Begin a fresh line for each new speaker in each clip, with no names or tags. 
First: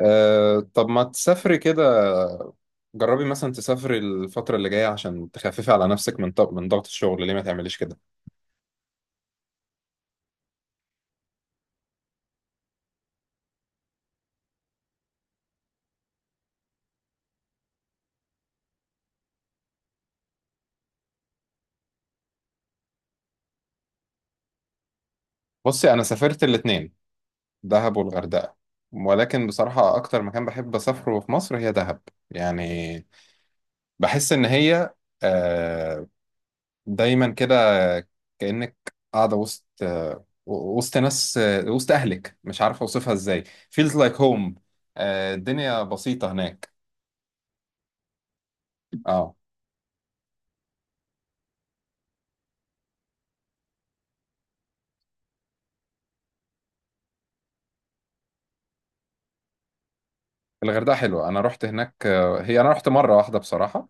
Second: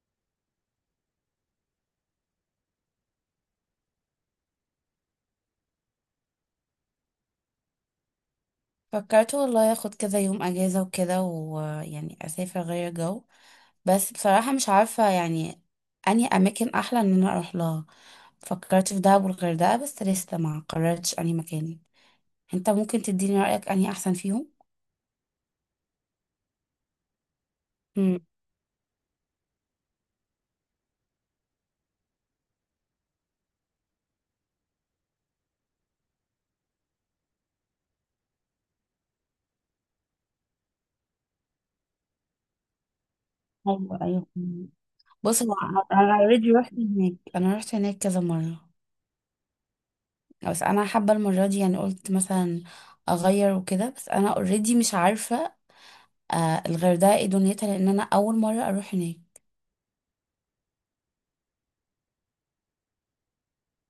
أه، طب ما تسافري كده. جربي مثلا تسافري الفترة اللي جاية عشان تخففي على نفسك من ضغط الشغل، ليه ما تعمليش كده؟
فكرت والله اخد كذا يوم اجازة وكده ويعني اسافر غير جو. بس بصراحة مش عارفة يعني اني اماكن احلى ان انا اروح لها. فكرت في دهب والغردقة بس لسه ما قررتش اني مكان. انت ممكن تديني رأيك اني احسن فيهم؟
بصي، أنا سافرت الاتنين، دهب
امم.
والغردقة. ولكن بصراحة أكتر مكان بحب أسافره في مصر هي دهب. يعني بحس إن هي أه دايما كده، كأنك قاعدة وسط ناس، وسط أهلك، مش عارف أوصفها إزاي. feels
ايوه
like
ايوه.
home. أه،
بص، هو
الدنيا
انا
بسيطة
اوريدي
هناك.
رحت هناك، انا رحت هناك كذا مرة.
اه،
بس انا حابة المرة دي يعني قلت مثلا اغير وكده، بس انا اوريدي مش عارفة. آه، الغردقة ايه دنيتها؟ لان انا اول مرة اروح هناك.
الغردقة حلوة، أنا رحت هناك. آه، هي أنا رحت مرة واحدة بصراحة.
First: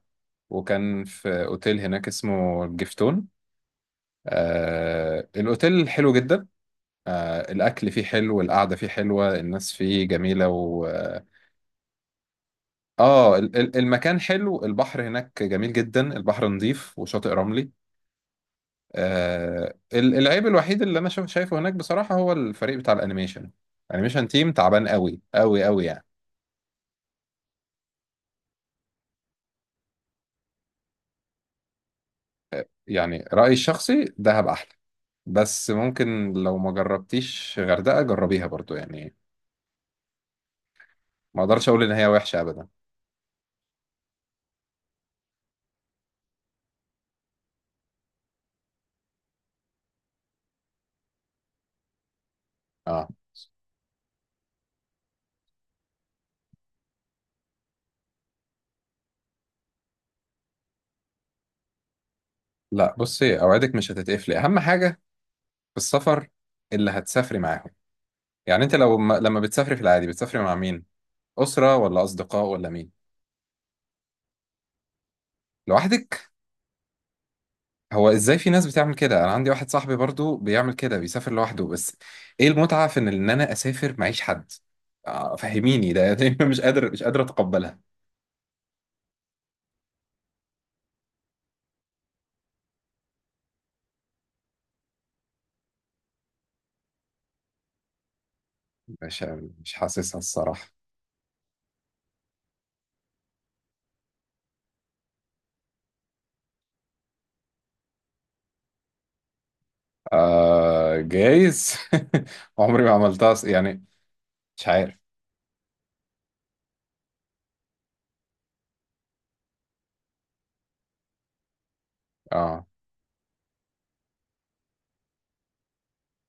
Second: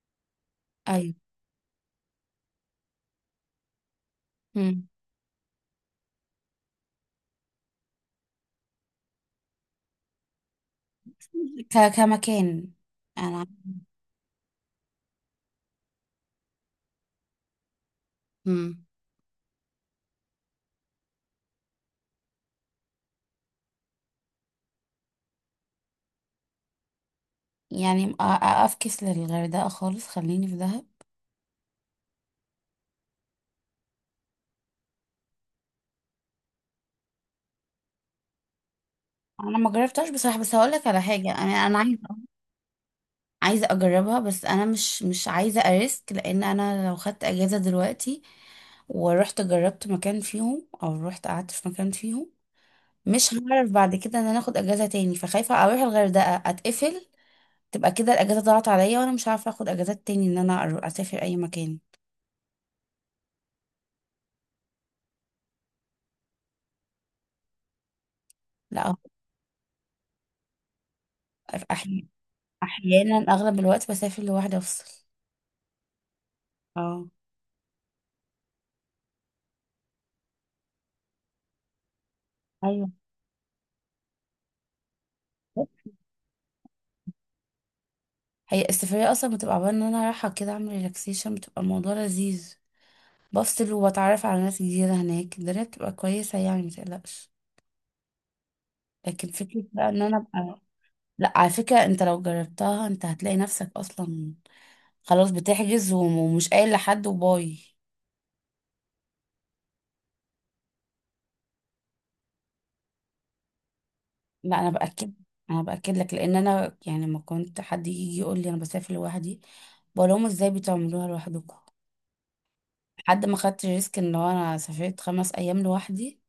وكان في أوتيل هناك اسمه الجفتون.
مم.
آه، الأوتيل حلو جدا. آه، الأكل فيه حلو، القعدة فيه حلوة، الناس فيه جميلة. و آه
كمكان.
آه،
انا
المكان حلو، البحر هناك جميل جدا، البحر نظيف وشاطئ رملي.
مم.
آه، العيب الوحيد اللي أنا شايفه هناك بصراحة هو الفريق بتاع الأنيميشن. الأنيميشن تيم تعبان قوي قوي قوي يعني.
يعني افكس للغردقه خالص، خليني في دهب.
يعني رأيي الشخصي دهب أحلى. بس ممكن لو ما جربتيش غردقة جربيها برضو يعني.
انا ما جربتهاش بصراحه، بس هقول لك على حاجه،
ما
انا
أقدرش
انا
أقول إن
عايزه
هي وحشة أبدا.
عايزه اجربها، بس انا مش عايزه اريسك لان انا لو خدت اجازه دلوقتي ورحت جربت مكان فيهم او رحت قعدت في مكان فيهم،
آه،
مش هعرف بعد كده ان انا اخد اجازه تاني. فخايفه اروح الغردقه اتقفل تبقى كده الاجازه ضاعت عليا، وانا مش عارفه اخد اجازات تاني ان انا اسافر اي مكان.
لا، بصي، أوعدك مش هتتقفلي. أهم حاجة في السفر اللي هتسافري معاهم. يعني أنت
لا أهو.
لو ما... لما بتسافري في العادي بتسافري مع مين؟ أسرة ولا
احيانا
أصدقاء ولا مين؟
احيانا اغلب الوقت بسافر لوحدي افصل.
لوحدك؟
اه.
هو إزاي في ناس بتعمل كده؟ أنا عندي واحد صاحبي برضو بيعمل كده، بيسافر لوحده. بس إيه المتعة
ايوه.
في إن أنا أسافر معيش حد؟ آه، فهميني ده مش قادر أتقبلها.
هي السفرية اصلا بتبقى عبارة ان انا رايحة كده اعمل ريلاكسيشن، بتبقى الموضوع لذيذ. بفصل وبتعرف على ناس جديدة هناك، الدنيا بتبقى كويسة يعني متقلقش.
مش
لكن فكرة
مش
بقى ان انا
حاسسها
ابقى.
الصراحة.
لا على فكرة، انت لو جربتها انت هتلاقي نفسك اصلا خلاص بتحجز ومش قايل لحد وباي.
آه جايز. عمري ما عملتها. يعني
لا
مش
انا
عارف.
باكد. انا باكد لك لان انا يعني لما كنت حد يجي يقول لي انا بسافر لوحدي، بقول لهم ازاي بتعملوها لوحدكم.
اه،
حد ما خدت ريسك ان هو انا سافرت 5 ايام لوحدي.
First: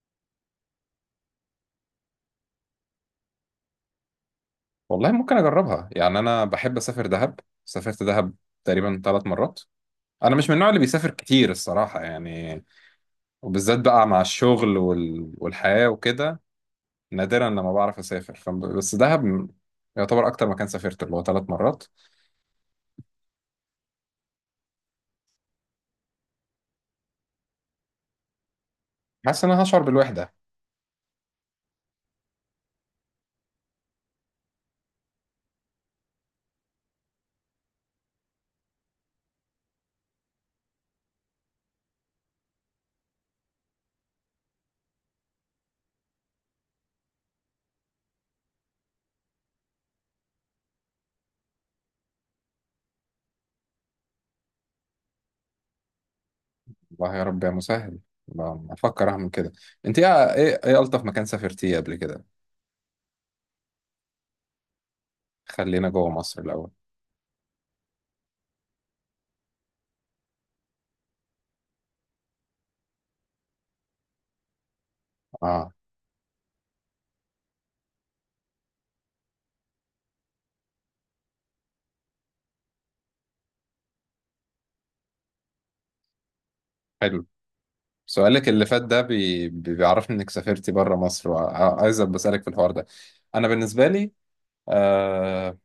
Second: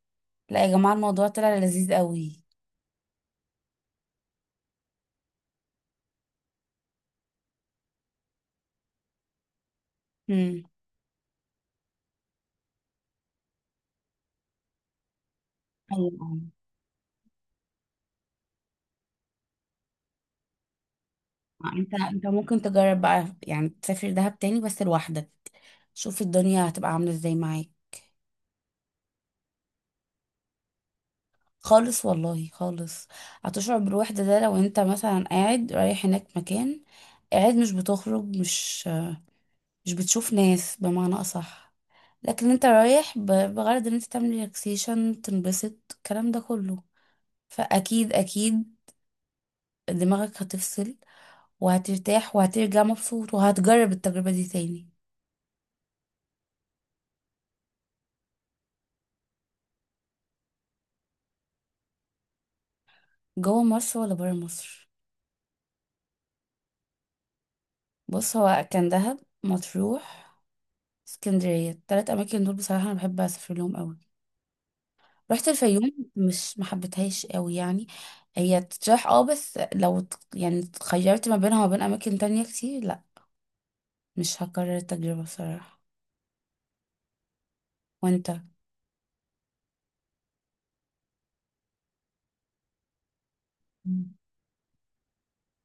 لا يا جماعه، الموضوع طلع لذيذ قوي.
والله ممكن أجربها، يعني أنا بحب أسافر دهب. سافرت دهب تقريبا ثلاث مرات. أنا مش من
امم.
النوع اللي بيسافر كتير الصراحة يعني. وبالذات بقى مع الشغل والحياة
ايوه.
وكده. نادرا لما بعرف أسافر. بس دهب يعتبر أكتر مكان سافرت، اللي هو ثلاث
آه،
مرات.
انت ممكن تجرب بقى يعني تسافر دهب تاني بس لوحدك. شوف الدنيا هتبقى عامله ازاي معاك.
حاسس إن أنا هشعر بالوحدة.
خالص والله خالص. هتشعر بالوحده ده لو انت مثلا قاعد رايح هناك مكان، قاعد مش بتخرج مش بتشوف ناس بمعنى اصح. لكن انت رايح بغرض ان انت تعمل ريلاكسيشن تنبسط، الكلام ده كله فاكيد اكيد دماغك هتفصل وهترتاح وهترجع مبسوط وهتجرب التجربة دي تاني.
والله يا رب يا مسهل. ب- بفكر أعمل كده. أنت إيه ألطف مكان سافرتيه قبل كده؟
جوه مصر ولا برا مصر؟
خلينا جوه مصر الأول.
بص، هو كان دهب، مطروح، اسكندرية، التلات أماكن دول بصراحة أنا بحب أسافر لهم أوي. رحت
اه،
الفيوم مش محبتهاش أوي يعني. هي تتراح اه، بس لو يعني اتخيرت ما بينها وما بين أماكن تانية كتير لأ مش هكرر التجربة بصراحة.
حلو.
وانت؟
سؤالك اللي فات ده بيعرفني انك سافرتي بره مصر، وعايز بسألك في الحوار ده. انا بالنسبة لي آه،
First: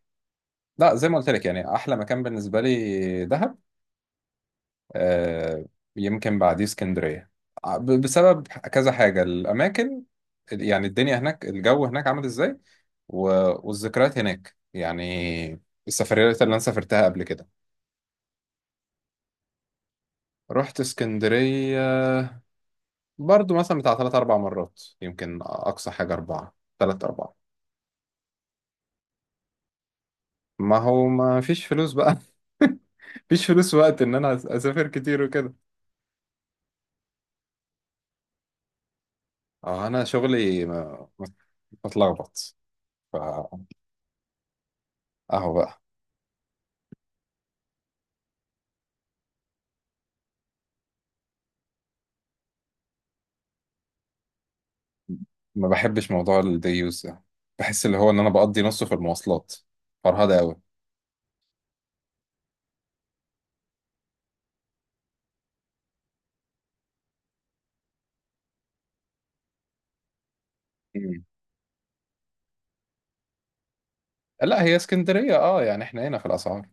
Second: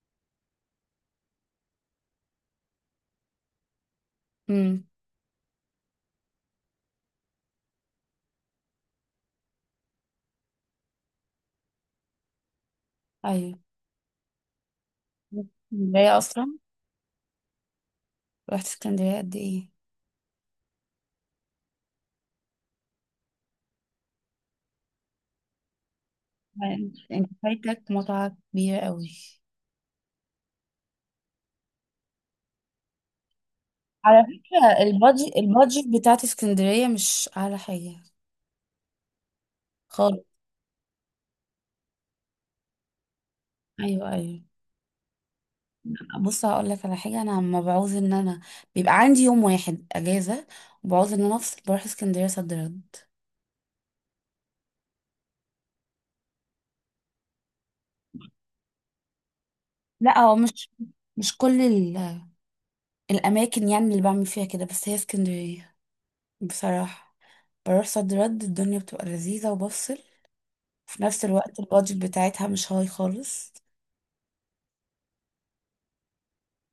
لا زي ما قلت لك، يعني احلى مكان بالنسبة لي دهب.
امم.
آه، يمكن بعديه اسكندرية، بسبب كذا حاجة. الاماكن، يعني الدنيا هناك، الجو هناك عامل ازاي، و...
أيوه.
والذكريات هناك يعني،
اسكندرية
السفريات اللي انا
أصلا،
سافرتها قبل كده.
رحت اسكندرية قد ايه؟
رحت اسكندرية برضو مثلا بتاع ثلاث أربع مرات، يمكن أقصى حاجة أربعة،
يعني
ثلاث
انت
أربعة.
فايتك متعة كبيرة أوي.
ما هو ما فيش فلوس بقى. مفيش فلوس وقت إن
على
أنا
فكرة
أسافر كتير
البادجت
وكده.
البادجت بتاعت اسكندرية مش أعلى حاجة
أه، أنا
خالص.
شغلي متلخبط، فأهو
أيوه أيوه.
بقى.
بص هقول لك على حاجة، أنا لما بعوز إن أنا بيبقى عندي يوم واحد أجازة وبعوز إن أنا أفصل بروح اسكندرية صد رد.
ما بحبش موضوع الدي يوز ده، بحس اللي هو إن أنا بقضي نصه في المواصلات،
لا هو
فرهدة أوي.
مش كل الأماكن يعني اللي بعمل فيها كده، بس هي اسكندرية بصراحة، بروح صد رد الدنيا بتبقى لذيذة وبفصل، في
مم.
نفس الوقت البادجت بتاعتها مش هاي خالص.
لا، هي اسكندرية أه، يعني إحنا هنا في الأسعار.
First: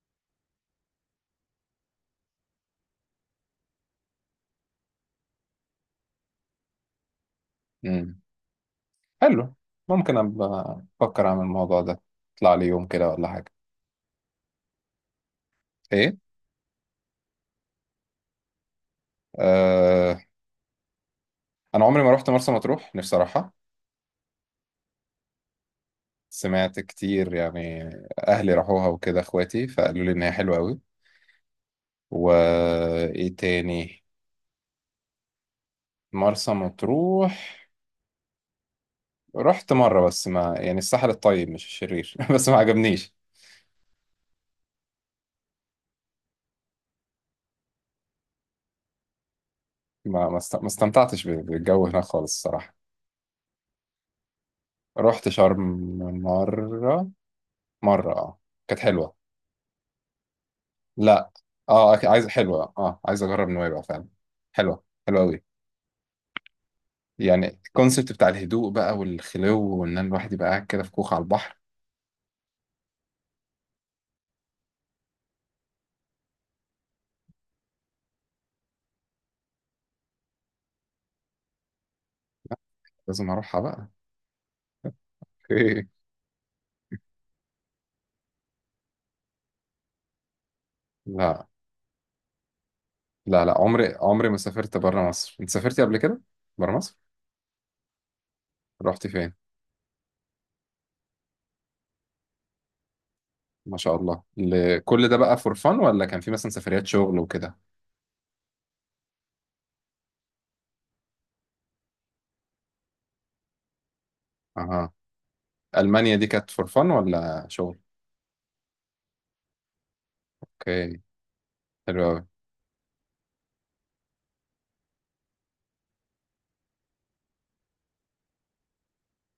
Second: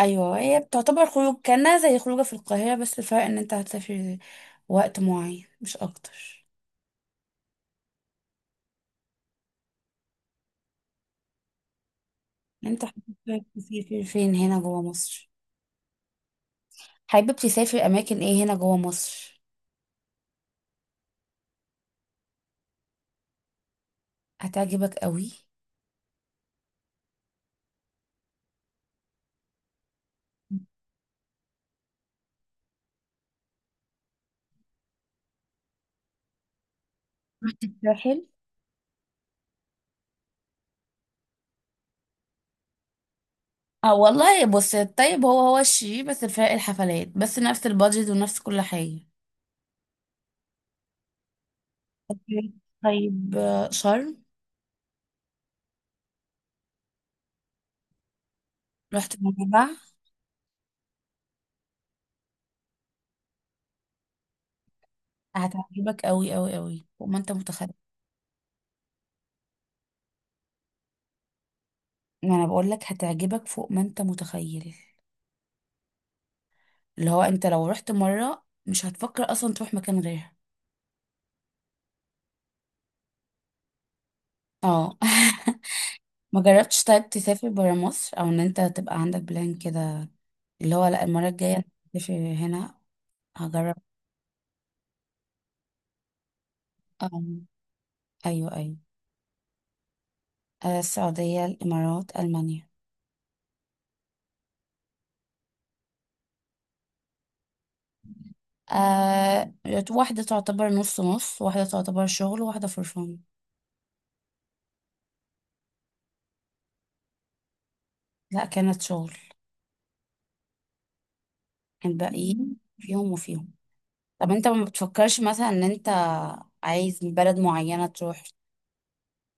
ايوه، هي بتعتبر خروج كانها زي خروجه في القاهره، بس الفرق ان انت هتسافر وقت معين مش اكتر.
مم. حلو. ممكن أبقى أفكر أعمل الموضوع ده، أطلع لي
انت
يوم كده ولا
حابب
حاجة.
تسافر فين هنا جوه مصر؟
إيه؟
حابب تسافر اماكن ايه هنا جوه مصر؟
آه، انا عمري ما رحت مرسى مطروح، نفسي اروحها.
هتعجبك قوي.
سمعت كتير يعني، اهلي راحوها وكده، اخواتي فقالوا لي ان هي حلوه قوي. وايه تاني؟ مرسى مطروح.
رحت الساحل؟
رحت مره بس، ما يعني الساحل الطيب مش الشرير بس ما عجبنيش.
اه والله، بص الطيب هو هو الشيء، بس الفرق الحفلات بس، نفس البادجت ونفس كل حاجه.
ما استمتعتش بالجو هناك خالص الصراحه.
طيب شرم.
رحت شرم مره، مره اه، كانت حلوه.
رحت منبع؟
لا. اه، عايز حلوه اه، عايز اجرب نويبع فعلا. حلوه حلوه قوي
هتعجبك قوي قوي قوي فوق ما انت
يعني.
متخيل.
الكونسيبت بتاع الهدوء بقى والخلو، وان أنا الواحد يبقى قاعد كده في كوخ على البحر.
ما انا بقول لك هتعجبك فوق ما انت متخيل، اللي هو انت لو رحت مرة مش هتفكر اصلا تروح مكان غيرها.
لازم اروحها بقى.
اه.
اوكي.
ما جربتش طيب تسافر برا مصر او ان انت تبقى عندك بلان كده، اللي هو لا المرة
لا،
الجاية أنا هسافر هنا.
لا، لا،
هجرب.
عمري عمري ما سافرت بره مصر. انت سافرتي قبل كده بره مصر؟
اه. ايوه ايوه.
رحتي فين؟
آه، السعودية الامارات المانيا.
ما شاء الله، كل ده بقى فور فن ولا كان في مثلا سفريات شغل وكده؟
آه، واحدة تعتبر نص نص، واحدة تعتبر شغل، وواحدة فرفان.
اها. المانيا دي كانت فور فن ولا شغل؟
لا كانت شغل.
اوكي. حلو قوي.
الباقيين فيهم وفيهم. طب انت ما بتفكرش مثلا ان انت عايز بلد معينة تروح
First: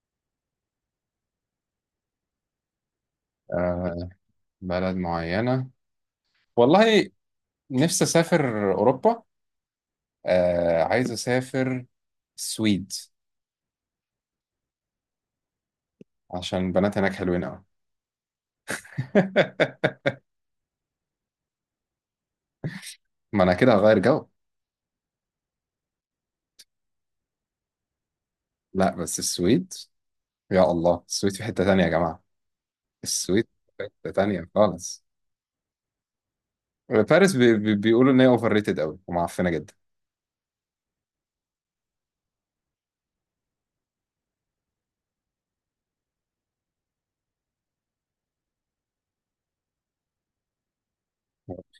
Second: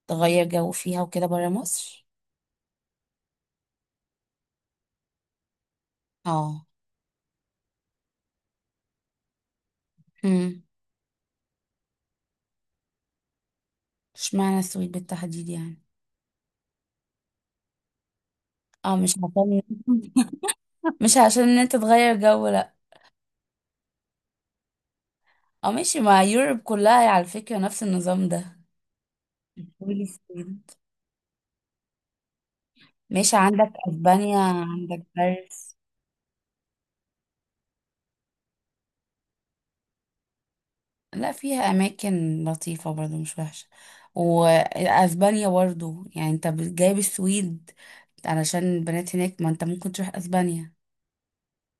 تغير جو فيها وكده برا مصر؟
آه، بلد معينة؟
اه.
والله نفسي اسافر اوروبا.
امم.
آه، عايز اسافر السويد.
اشمعنى السويد بالتحديد يعني؟
عشان البنات هناك حلوين قوي.
اه مش عشان. مش عشان ان انت تغير جو لا.
ما انا كده هغير جو.
اه ماشي، ما يوروب كلها على فكرة نفس النظام ده.
لا بس السويد.
قولي
يا
السويد.
الله، السويد في حتة تانية يا جماعة.
ماشي،
السويد
عندك
في حتة
اسبانيا
تانية
عندك
خالص.
باريس.
باريس بي بي بيقولوا ان هي اوفر ريتد قوي ومعفنة جدا.
لا، فيها اماكن لطيفة برضو مش وحشة. واسبانيا برضو يعني انت جايب السويد علشان البنات هناك، ما انت ممكن تروح اسبانيا.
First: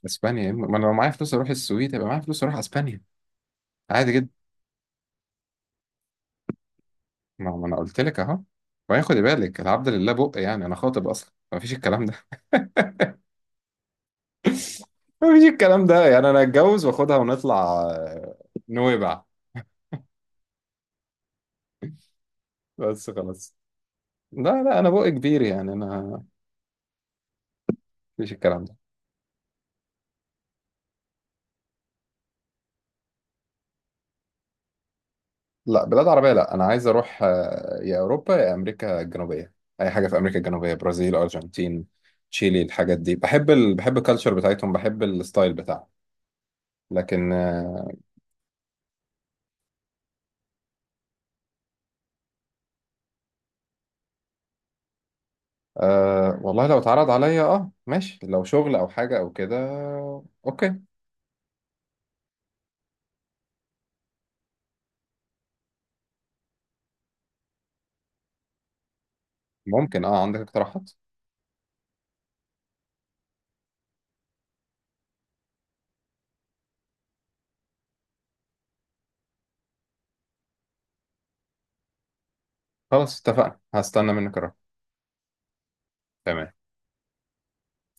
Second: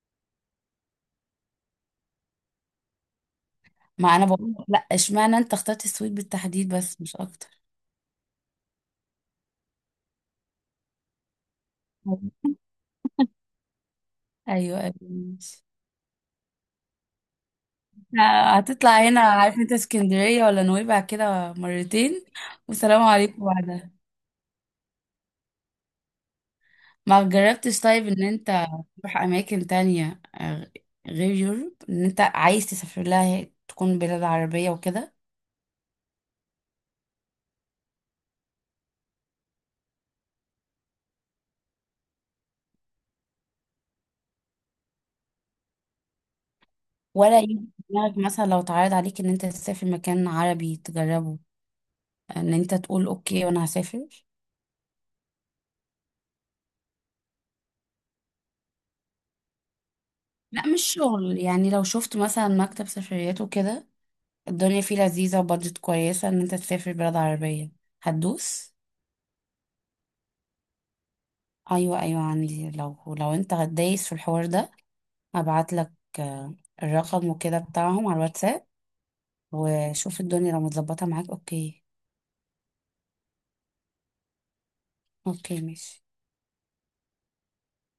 اسبانيا، ما انا لو معايا فلوس اروح السويد يبقى معايا فلوس اروح اسبانيا عادي
ما انا
جدا.
بقول لا، اشمعنى انت اخترت السويد بالتحديد بس مش اكتر.
ما انا قلت لك اهو. وبعدين خدي بالك، العبد لله بق يعني انا خاطب اصلا، ما فيش الكلام ده
ايوه ايوه
ما فيش
ماشي.
الكلام ده. يعني انا اتجوز واخدها ونطلع. آه،
هتطلع هنا
نويبع.
عارف انت اسكندرية ولا نويبع كده مرتين، والسلام
بس
عليكم
خلاص.
بعدها.
لا، لا، انا بق كبير يعني. انا ما
ما جربتش طيب ان
فيش الكلام
انت
ده.
تروح اماكن تانية غير يوروب ان انت عايز تسافر لها تكون بلاد عربية وكده؟
لا بلاد عربية. لا، أنا عايز أروح آه، يا أوروبا يا أمريكا الجنوبية. أي حاجة في أمريكا الجنوبية، برازيل، أرجنتين، تشيلي. الحاجات دي بحب بحب الكالتشر بتاعتهم، بحب الستايل بتاعهم. لكن
ولا يجي في
آه،
دماغك مثلا لو اتعرض عليك ان انت تسافر مكان عربي تجربه، ان انت تقول اوكي وانا هسافر؟
آه، والله لو اتعرض عليا أه، ماشي لو شغل أو حاجة أو كده.
لا
أوكي.
مش شغل يعني، لو شفت مثلا مكتب سفريات وكده الدنيا فيه لذيذة وبادجت كويسة ان انت تسافر بلاد عربية هتدوس؟
ممكن. أه عندك اقتراحات؟
ايوه ايوه عندي. لو انت دايس في الحوار ده هبعت لك آه، الرقم وكده بتاعهم على الواتساب، وشوف الدنيا لو متظبطة معاك اوكي.
خلاص، اتفقنا، هستنى منك الرقم.
اوكي ماشي
تمام.